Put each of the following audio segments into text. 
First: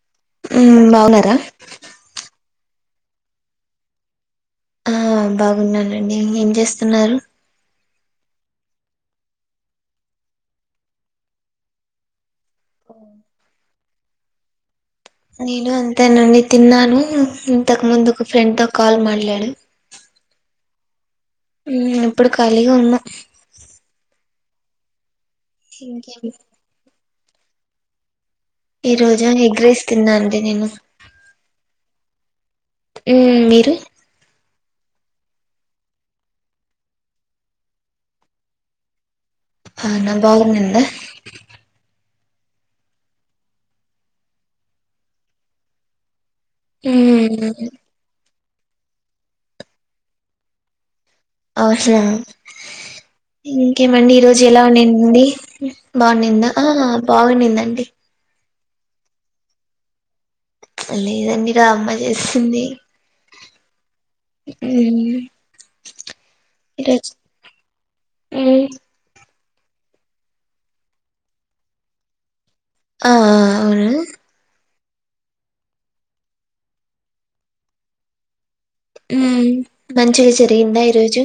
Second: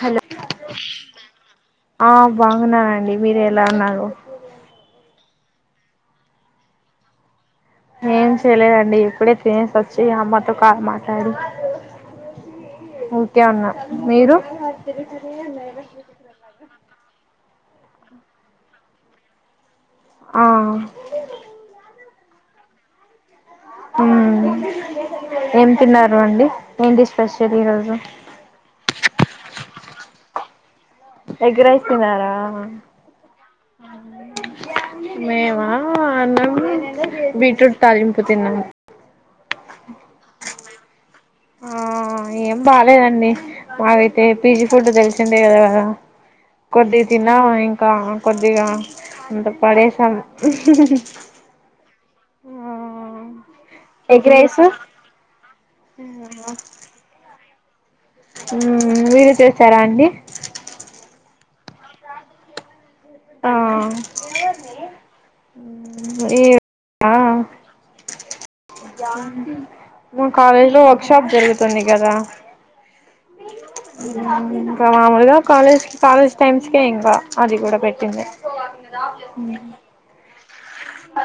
Hello మ్మ్ బాగున్నారా ఆ బాగున్నానండి మీరు ఎలా ఉన్నారు ఆ బాగున్నానండి ఏం చేస్తున్నారు ఏం చేయలేదండి ఇప్పుడే తినేసోచ్చి అమ్మతో కా మాట్లాడి ఊకే ఉన్నా మీరు నేను అంతేనండి తిన్నాను ఉ అంతకు ముందు ఒక ఫ్రెండ్ తో కాల్ మాట్లాడ ఆ ఊ ఇప్పుడు కాలిగావున్న ఊ ఏం తిన్నారు ఇంకేమి అండి ఏం డిష్ స్పెషల్ ఈ రోజు ఈ రోజు ఎగ్రేస్ తిన్నా అండి నేను ఎగ్రైస్ తినారా మ్మ్ మీరు మేమా అన్నం బీట్రూట్ తాలింపు తిన్నాం అవునా బాగా ఉనిందా ఆ ఏం బాలేదండి మాకైతే పీజీ ఫుడ్ తెలిసిందే కదా కొద్ది తిన్నాం మ్మ్ ఇంకా కొద్దిగా అంత పడేశం అవుస ఇంకేమండి ఈ ఎగ్ రోజు రైస్ ఎలా ఉన్నింది బాగుంనిందా మిరు చేసారా అండి లేదండి రా అమ్మ చేసింది ఆ మ్మ్ ఏ ఈరోజు ఆ మ్మ్ మా కాలేజ్ లో వర్క్ షాప్ జరుగుతుంది కదా ఆ అవును ఇంకా మామూలుగా కాలేజ్ కాలేజ్ టైమ్స్కే ఇంకా అది కూడా పెట్టింది మ్ మంచి చే ఎంద ఈరోజు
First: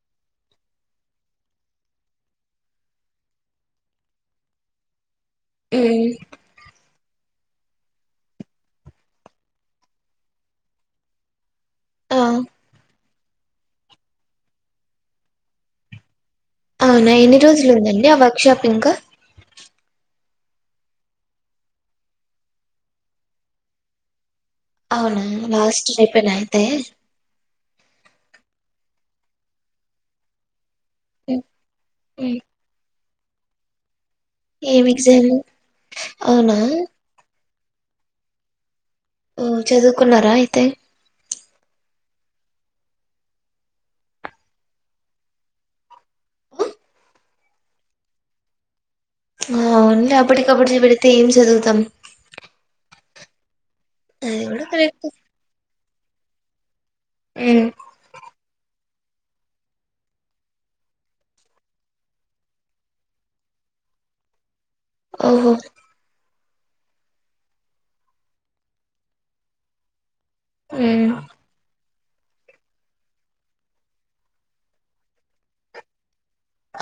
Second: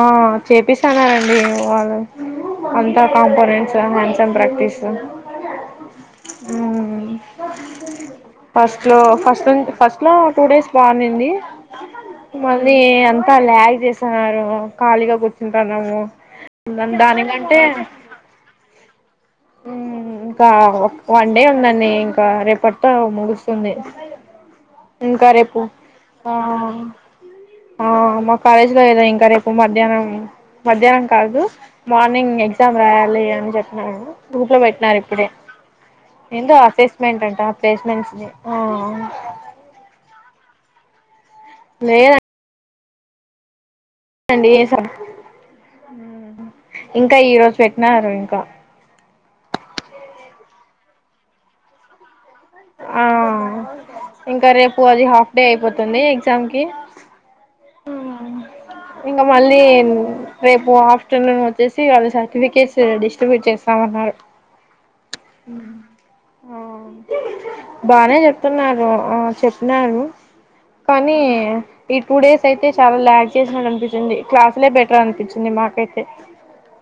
ఆ చేపిస్తున్నండి వ అంతా కాంపోనెంట్స్ హ్యాండ్స్ అండ్ ప్రాక్టీస్ మ్ ఫస్ట్ లో ఫస్ట్ ఫస్ట్ లో టూ డేస్ బాగానే ఉన్నింది వ ఆ అంతా ల్యాగ్ చేస్తున్నారు ఖాళీగా కూర్చుంటాన్నాము అవునా ఎన్ని రోజులు ఉందండి ఆ వర్క్ షాప్ ఇంకా హ్మ్ ఇంక వన్ డే ఉందండి ఇంకా రేపటితో ముగుస్తుంది అవునా ఇంకా రేపు లాస్ట్ ఆ రేపేనా అయితే ఆ మా కాలేజ్ లో ఆ ఇంకా రేపు మధ్యాహ్నం మధ్యాహ్నం కాదు ఉమ్, ఉమ్. మార్నింగ్ ఎగ్జామ్ రా లేయాన్ని చెప్పన్నారు గూపులో ఏం పెట్టినారు ఇప్పుడే ఎగ్జామ్ ఏందో అవునా అసెస్మెంట్ అంట పస్మెంట్స్ ఆ ఆ ఓ చదువుకున్నారా అయితే లేేదం అండి సబ్ ఇంకా ఈ రోజు పెట్టినారు ఇంకా ఆను అప్పటిది అప్పుడే చూపెడితే ఏం చదువుతాం ఆ అది ఇంకా కూడా రేపు అది కరెక్ట్ హాఫ్ డే అయిపో త్ తుంది ఎగ్జామ్ కి ఉమ్ ఇంక మళ్ళీ న్ రేపు ఆఫ్టర్నూన్ వచ్చేసి వాళ్ళు సర్టిఫికెట్స్ డిస్ట్రిబ్యూట్ చేస్తామన్నారు ఓహో ఆ బానె చెప్తున్నారు ఆ చెప్పినారు ఉమ్, కానీ ఈ టూ డేస్ అయితే చాల ల్యాగ్ చేసినట్టు అనిపించింది క్లాస్లే బెటర్ అనిపించింది మాకైతే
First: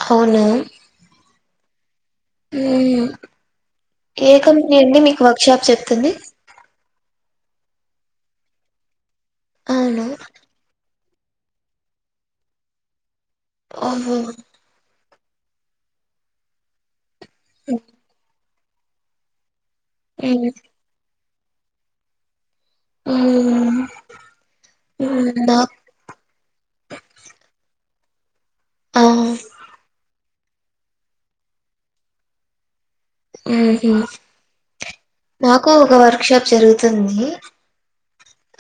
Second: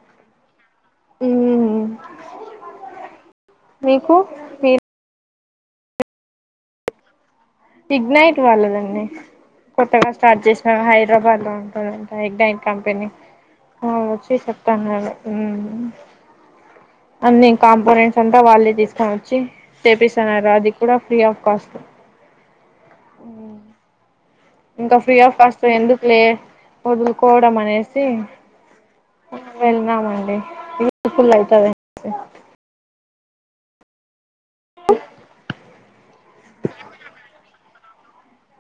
హవును ఉమ్ ఏ ఏ మీ కంపెనీ అండి మీకు వర్క్ స్విచ్చాఫ్ చేస్తుంది విడ్నైట్ వాళ్లది దండి అవును పక్కన స్టార్ట్ చేసినా హైద్రాబాద్ లో ఉంట దంట ఎక్డైన్ కంపెనీ అవును ఓహో వచ్చి చెప్తాన్ అన్నారు అన్ని కాంపొనెంట్స్ అంతా వాళ్ళే డిస్ కౌంట్ చెయి చేపిస్తునార అది కూడా ఫ్రీ ఆఫ్ కాస్త ఉమ్ ఇంకా ఫ్రీ ఆఫ్ కాస్ట్ నాకు ఎందుక్ లే వదులుకోవడం అనేది ఎస్సే వెళ్దామండి ఫుల్ లైతది ఇంకా ఒహో మాకు ఒక వర్క్ షాప్ జరుగుతుంది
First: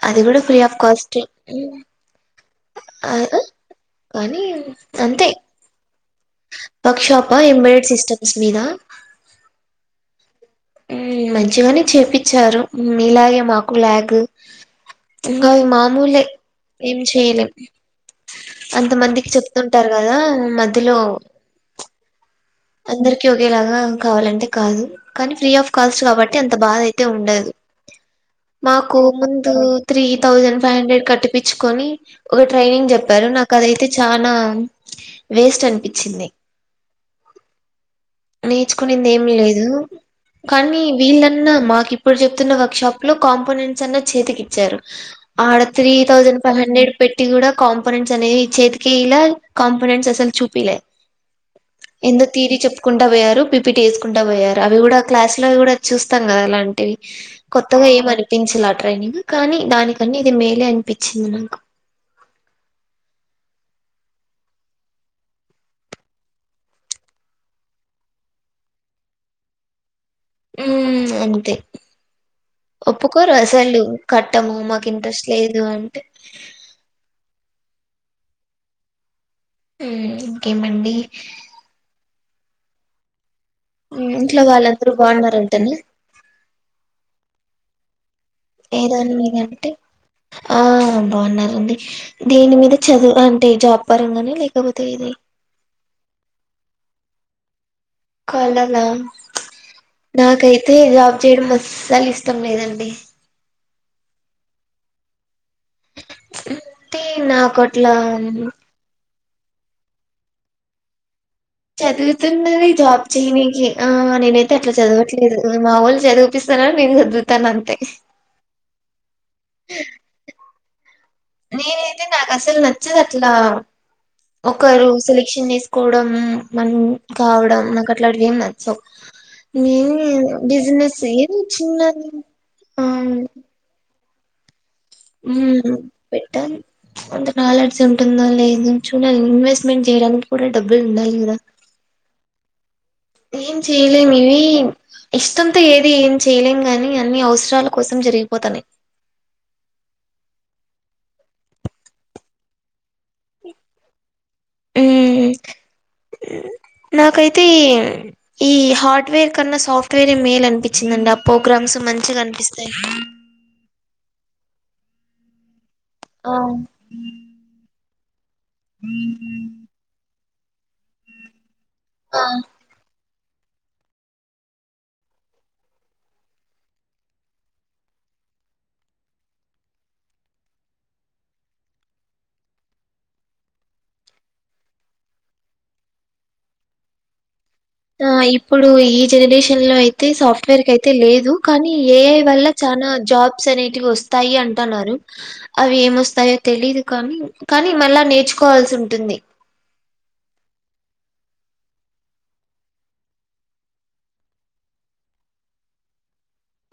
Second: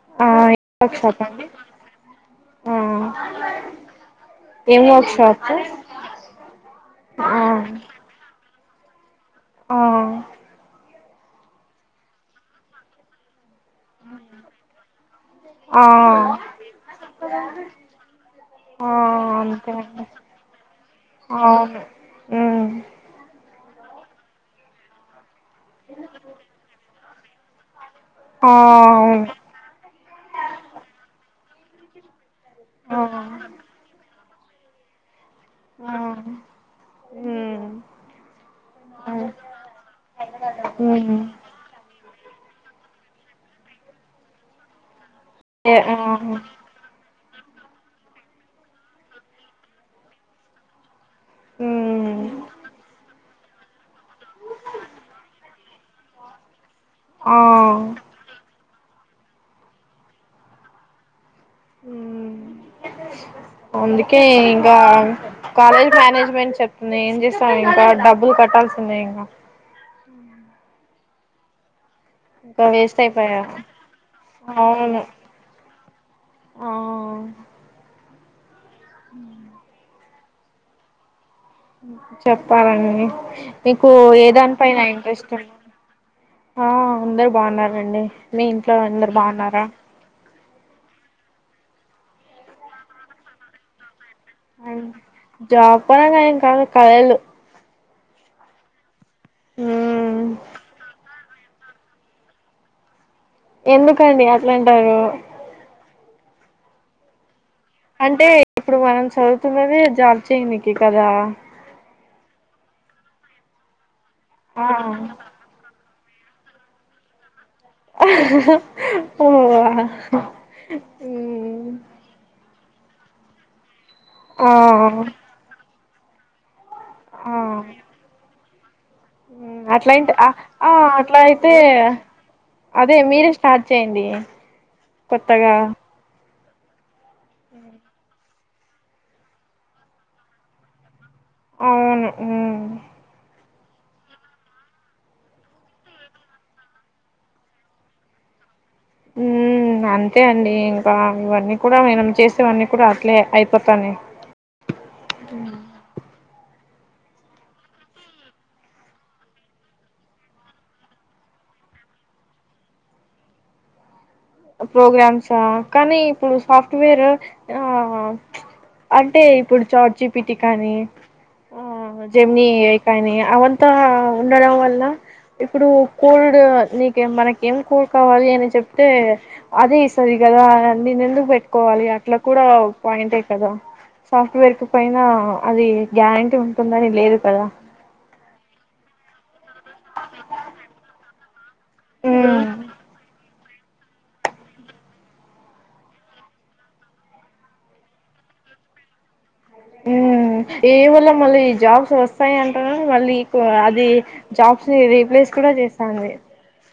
అది అనేసి ఆ కూడ ఏం ఫ్రీ ఆఫ్ వర్క్ షాప్ కాస్టె అండి ఆ కానీ ఏం వర్క్ అంతే షాప్ వర్క్ షాపా ఆ ఎంబెడెడ్ సిస్టమ్స్ మీద ఆ ఉమ్ మంచిగానె చేపిచ్చారు ఇలాగే మాకు లాగు ఇంకా ఆ మామూలే ఏం చేయలేం ఆ అంతమందికి అంతే చెప్తుంటారు అండి కదా మధ్యలో అవును ఉమ్ అందరికి ఒకేలాగా కావాలంటే కాదు కానీ ఫ్రీ ఆఫ్ కాస్ట్ కాబట్టి అంత బాధ అయి ఉండదు ఆ మాకు అవును ముందు త్రీ థౌజండ్ ఫైవ్ హండ్రెడ్ కట్టి పిచ్చుకొని ఒక ట్రైనింగ్ ఆ చెప్పారు నాకు అదైతే చాన్ నా వేస్ట్ ఆ అనిపించింది ఉమ్ నేర్చుకునింది ఏమి లేదు కానీ ఉమ్ వీళ్లన్నా మాకి ఇప్పుడు చెప్తున్న వర్క్ షాప్ లో కాంపోనెంట్స్ అన్ని చేతికి ఇచ్చారు ఆడ ఏ త్రి ఆ థౌసండ్ ఫైవ్ హండ్రెడ్ పెట్ ఇట్టి కూడా కాంపోనెంట్స్ అనేవి చేతికి ఇలా కాంపనెంట్స్ అసలు చూపిలే ఉమ్ ఎందో తీరి చెప్పుకుంటా పోయారు పిపిటీ వేసుకుంటా పోయారు అవి కూడా క్లాస్ లో కూడా చూస్తాం కదా అలాం వి ఆ కొత్తగా ఏమీ అనిపించలా ట్రైనింగ్ కానీ దానికన్ని ఇది మేలే అనిపించింది నాకు హ్మ్ అందుకే ఇంకా కాలేజ్ మేనేజ్మెంట్ చెప్తుంది ఏం చేస్తా ఇంకా డబ్బులు కట్టాల్సిందే ఇంకా హ్మ్ అంతే ఇంకా వేస్ట్ ఒప్పుకోరు అయిపోయా అసలు కట్టము మాకు అవును ఇంట్రెస్ట్ లేదు అంటే ఆ ఉ ఇంకేమండి చెప్పాలండి మీకు ఏ ఇంట్లో దానిపై నా వాళ్ళందరూ ఇంట్రెస్ట్ బాగున్నారంటనే ఆ అందరు బాగున్నారు అండి మీ ఇంట్లో ఏదాని అందరు మీద బావ్న్నారా. అంటే ఆ బాగున్నారండి దీని మీద చదువు అంటే జాబ్ పరంగానే లేకపోతే ఇది పోనంగా ఏం కాదు కలలు కలలా మ్మ్ నా కైతే జాబ్ చేయడం మసల్ ఇష్టం లేదండి ఎందుకండి అట్లా అంటారు తే నా అంటే ఇప్పుడు మనం చదువు తున్నది జాబ్ చేయానికే కాదా చదువుతున్నది జాబ్ చేయనీకి ఆ నేనైతే ఆ అట్లా చదవట్లేదు మా వోలు చదుపిస్తరా నిన్ను తన్ అంతే హ మ్మ్ నేనాయితే నాకస్సలు నాచ్చదట్లా ఆ ఒకరు సెలక్షన్ చేస్ కోడమ్మ్ మనము కావడం నాకు అట్లాంటివేం నాచ్ ఉహ్మ్ అట్లాంటి ఆ బిజినెస్ అట్లా ఏదో అయితే. చిన్నది ఆ అదే మీరే స్టార్ట్ చేయండి. ఇగ ఉహ్మ్ తాన్ అంత నాలెడ్జ్ ఉంటుందో లేద్ చిన్న ఇన్వెస్ట్మెంట్ చేయడానికి. కూడా డబ్బులు ఉండాలి గ్ అవును ఉహ్ ఏం చేయలేము ఇవి ఇష్టంతో ఏది ఏం చేయలేం గాని. అన్ని అవసరాల కోసం జరిగిపోతాన్నాయి. ఉహ్మ్ అంతే అండి ఇంకా. ఇవన్నీ కూడా మనం చేసేవన్నీ కూడా లే అయిపోతనాయ్ మ్మ్ నాకైతే ఈ ఈ హార్డ్వేర్ కన్నా, సాఫ్ట్వేర్ మేల్ అనిపించిందండి. ఆ ప్రోగ్రామ్స్ మంచిగా అనిపిస్తాయి. ప్రోగ్రామ్ సా కానీ ఇప్పుడు ఆ సాఫ్ట్వేర్ ఆహ్ అంటే ఇప్పుడు చాట్ జిప్ ప్పీటికాని ఆ ఆ జెమిని ఎయిటయిందిగా అవంతా ఉండడం వల్ల. ఇప్పుడు కోల్డ్ నీక మనక ఏం కూల్ కావాలి అని చెప్తే. అదే సరిగా కదా నీను ఎందుకు పెట్టుకోవాలి అట్లా కూడా పాయింటే కదా. సాఫ్ట్వేర్ కి పైన అది గ్యారంటీ ఉంటుందని లేదు కదా. ఆ ఇప్పుడు ఈ జనరేషన్ లో అయితే. సాఫ్ట్వేర్ కాయితే లేదు. కానీ ఏఐ అవునా వల్ల చనా జాబ్ ప్స్ అనేటివి వస్తాయి అంటున్నారు. అవి ఏమొస్తాయో తెలీదు కానీ. కానీ మళ్ళా నేర్చుకోవాల్సి ఉంటుంది. ఉహ్మ్ ఏవోల్ల మళ్ళీ జాబ్స్ వస్తాయి. అంటునర్ మళ్ళీ ఇప్ అది జాబ్స్ ని రీప్లేస్ కూడా చేస్తాంది.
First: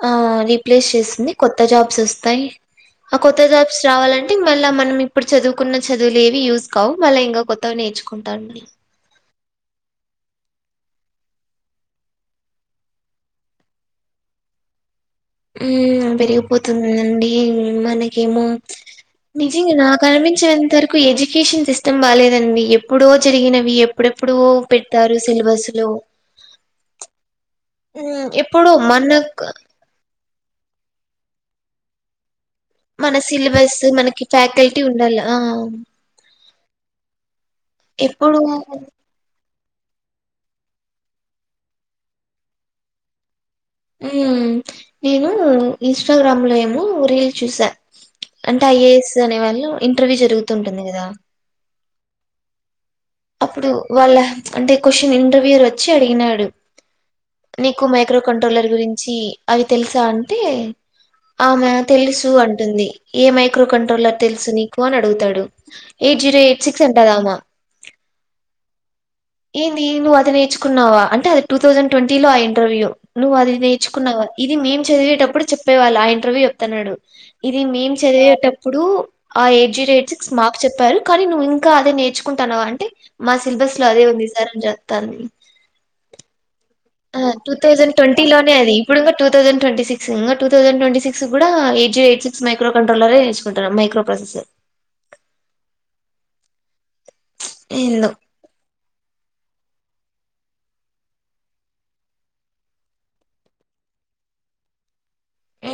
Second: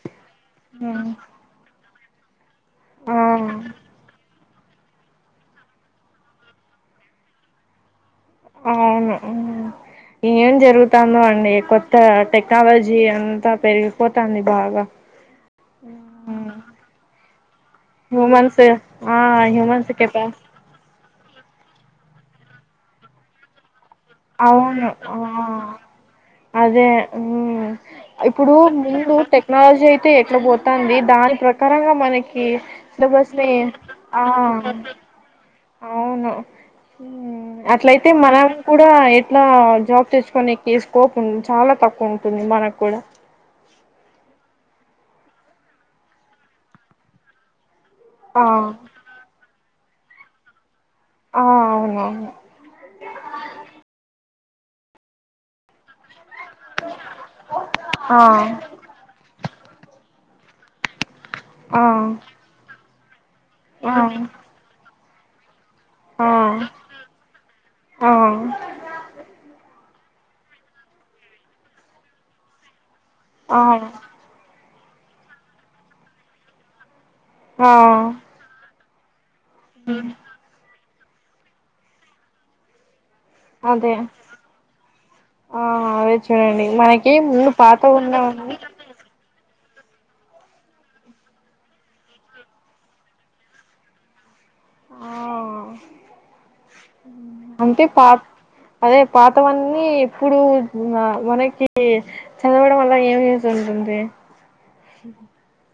ఆ రీప్లేస్ ఉమ్ చేస్తుంది కొత్త జాబ్ సస్తాయి. ఆ కొత్త జాబ్స్ రావాలండ్ టి మల్ల మనం ఇప్పుడు చదువుకున్న చదువుల్ ఏవి యూస్ కావు. మళ్ ఇంకా కొత్త నేర్చుకో నుకుంటండి ఉహ్ ఏం జరుగుతందో అండి. కొత్తగా టెక్నాలజీ అంతా పెరిగిపోతంది బాగా. ఊ ఉమ్. పెరిగిపోతుందిండి మనకేమో హ్యూమన్స్ ఆ నిజంగా హ్యూమన్స్ నాకు కెపా అనిపించేంత వరకు ఎజు ఎడ్యుకేషన్ సిస్టమ్ బాలేదండి ఎప్పుడో జరిగినవి ఎప్ అవును ఆ అదే ఊ హ్మ్ ఇప్పుడు ఎప్పుడో ముందు మనకు టెక్నాలజీ అయితే ఎట్ల పోతు తాంది దాని ప్రకారంగా మనకి మన సిలబస్ మనకి ఆ ఫ్యాకల్టీ ఉండల్ల ఆ అవును ఊ అట్లయితే ఎప్పుడు మనం కూడా ఎట్లా జాబ్ తెచ్చుకునేకి స్కోప్ ఉ చాలా తక్కువ ఉంటుంది మనకు కూడా ఊ నేను ఇన్స్టాగ్రామ్ లో ఏమో రీల్ చూసా ఆ అంటే ఐఏఎస్ అనేవాళ్ళు ఇంటర్వ్యూ జరుగుతుం టుంది కదా అవును. అప్పుడు వాళ్ళ అంటే క్వశ్చన్ ఇంటర్వ్యూర్ వచ్చి అడిగినాడు. నీకు ఆ మైక్రో కంట్రోలర్ గురించి అవి తెలుసా అంటే ఆమె ఆ తెలుసు అంటుంది. ఏ మైక్రో ఆ కంట్రోలర్ తెలుసు నీకు అని అడుగుతు దడు ఎయిట్ జీరో ఎయిట్ సిక్స్ అంటదామే ఆహా! ఏంది నువ్వు అది నేర్చుకున్నావా అంటే అది టూ థౌజండ్ ట్వంటీ లో ఆ ఇంటర్వ్యూ నువ్వు అది ఆ నేర్చుకున్నావ ఇది మెయిన్ చదివేటప్పుడు చెప్పేవాళ్ళు ఆ ఇంటర్వ్యూ చెప్తన్నాడు. ఇది ఆ మేం చదివేటప్పుడు ఆ ఎయిట్ జీరో ఎయిట్ సిక్స్ మాకు చెప్పారు. కానీ నువ్వు ఇంకా అదే నేర్చుకుంటాన్నావా అంటే మా శిల్ అదే ఉంది సర్ అని చెప్తాంది. ఆ అదే చూడండి మనకి ఆ ముందు టూ పాత తౌజండ్ ట్వంటీ లోనే ఉన్నవన్నీ అది ఇప్పుడింగా టూ తౌసాండ్ ట్వంటీ సిక్స్ ఇంగ టూ థౌసండ్ ట్ంటీ సిక్స్ కూడా eight zero eight six micro కంట్రోలరేసుకుంటారు మైక్రో ప్రాసెసర్ ఆ అంటే ఏందో పాత అదే పాతవన్నీ ఇప్పుడు మ మనకి చదవడం వల్ల ఏం యూస్ ఉంటుంది. ఊ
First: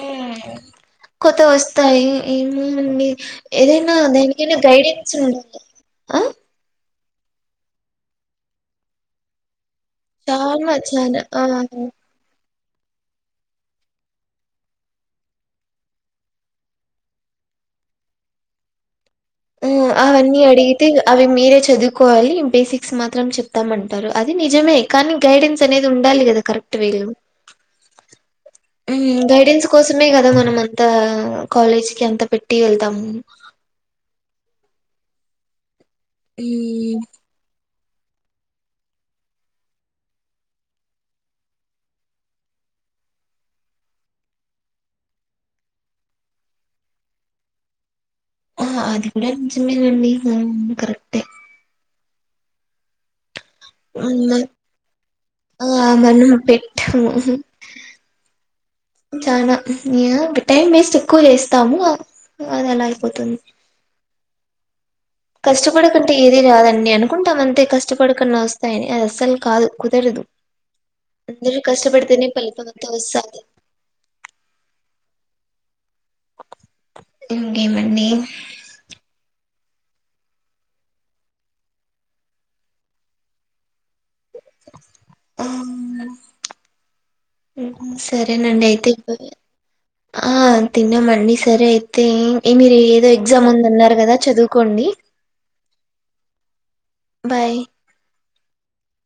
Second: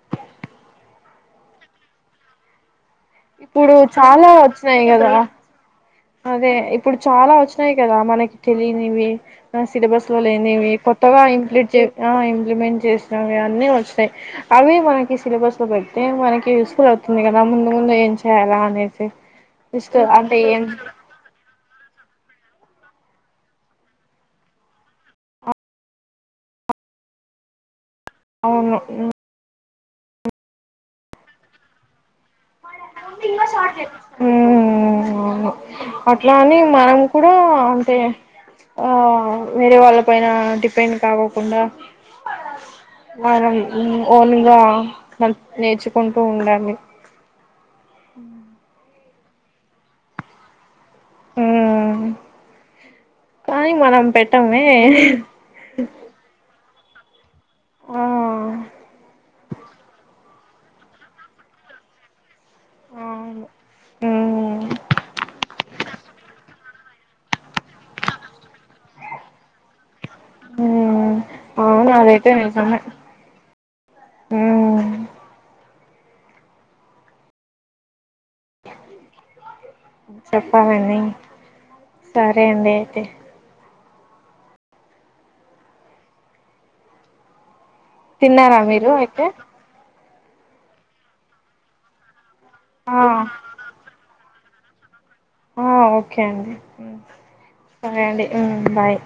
కొత్త వస్తాయి ఏమో ముందే ఇప్పుడు ఏదైనా చాలా దేనికైనా వచ్చినాయి గైడెన్స్ కదా ఉండాలి. ఆ అదే ఇప్పుడు చాలా వచ్చినాయి కదా మనకి తెలియనివి సిలబస్ లో లేని వి‌ చాలా కొత్తగా చాలా ఆ! ఇంప్లీట్ చే ఆ ఇంప్లిమెంట్ చేసినవి అన్నీ వచ్చినాయి అవి మనకి సిలబస్లో పెడితే మనకి యూజస్ఫుల్ అవుతుంది కదా ముందు ముందు ఏం చేయాలా అనేసి ఆ ఇష్ట అంటే అవన్నీ ఏం అడిగితే అవి మీరే చదువుకోవాలి బేసిక్స్ మాత్రం చెప్తామ అంటారు అది నిజమే కానీ గైడెన్స్ అనేది ఉండాలి కదా కరెక్ట్ వే లో అవును గైడెన్స్ కోసమే కదా మనం అంతా కాలేజ్ కి అంత పెట్ వెళ్తాము హ్మ్ అవును అట్లా అని మనం హ్మ్. కూడా అంటే ఆ వేరే వాళ్ళ పైన డిపెండ్ కావకుండా మనం ఓన్గా నేర్చుకుంటూ ఉండాలి ఆ! అది కూడా నిజమేనండి అవును కరక్ట్ ఉమ్ కానీ మనం హ్మ్. పెట్టమే ట్టాము ఆ చనా యే టైం వేస్ట్ ఎక్కువ చేస్తాము అది ఎలా అయిపోతుంది ఉ కష్టపడకంటే ఏది రాదని అనుకుంటాం అంతే కష్టపడకన్నా వస్తాయని అది అస్సలు కాదు కుదరదు మ్మ్ మీరు అవును కష్టపడితేనే అదైతే ఫలితం నిజమే అంతా వస్తాది మ్మ్ ఇంకే మండి చెప్పాలండి సరే అండి అయితే ఆ తిన్నారా సరేనండి మీరు అయితే ఇ ఆ తిన్న మండి సర అయితే మీరు ఆ ఏదో ఎగ్జామ్ ఉందిన్నారు కదా చదువు కోండి ఆ ఓకే అండి బాయ్ సరే అండి ఉమ్ బాయ్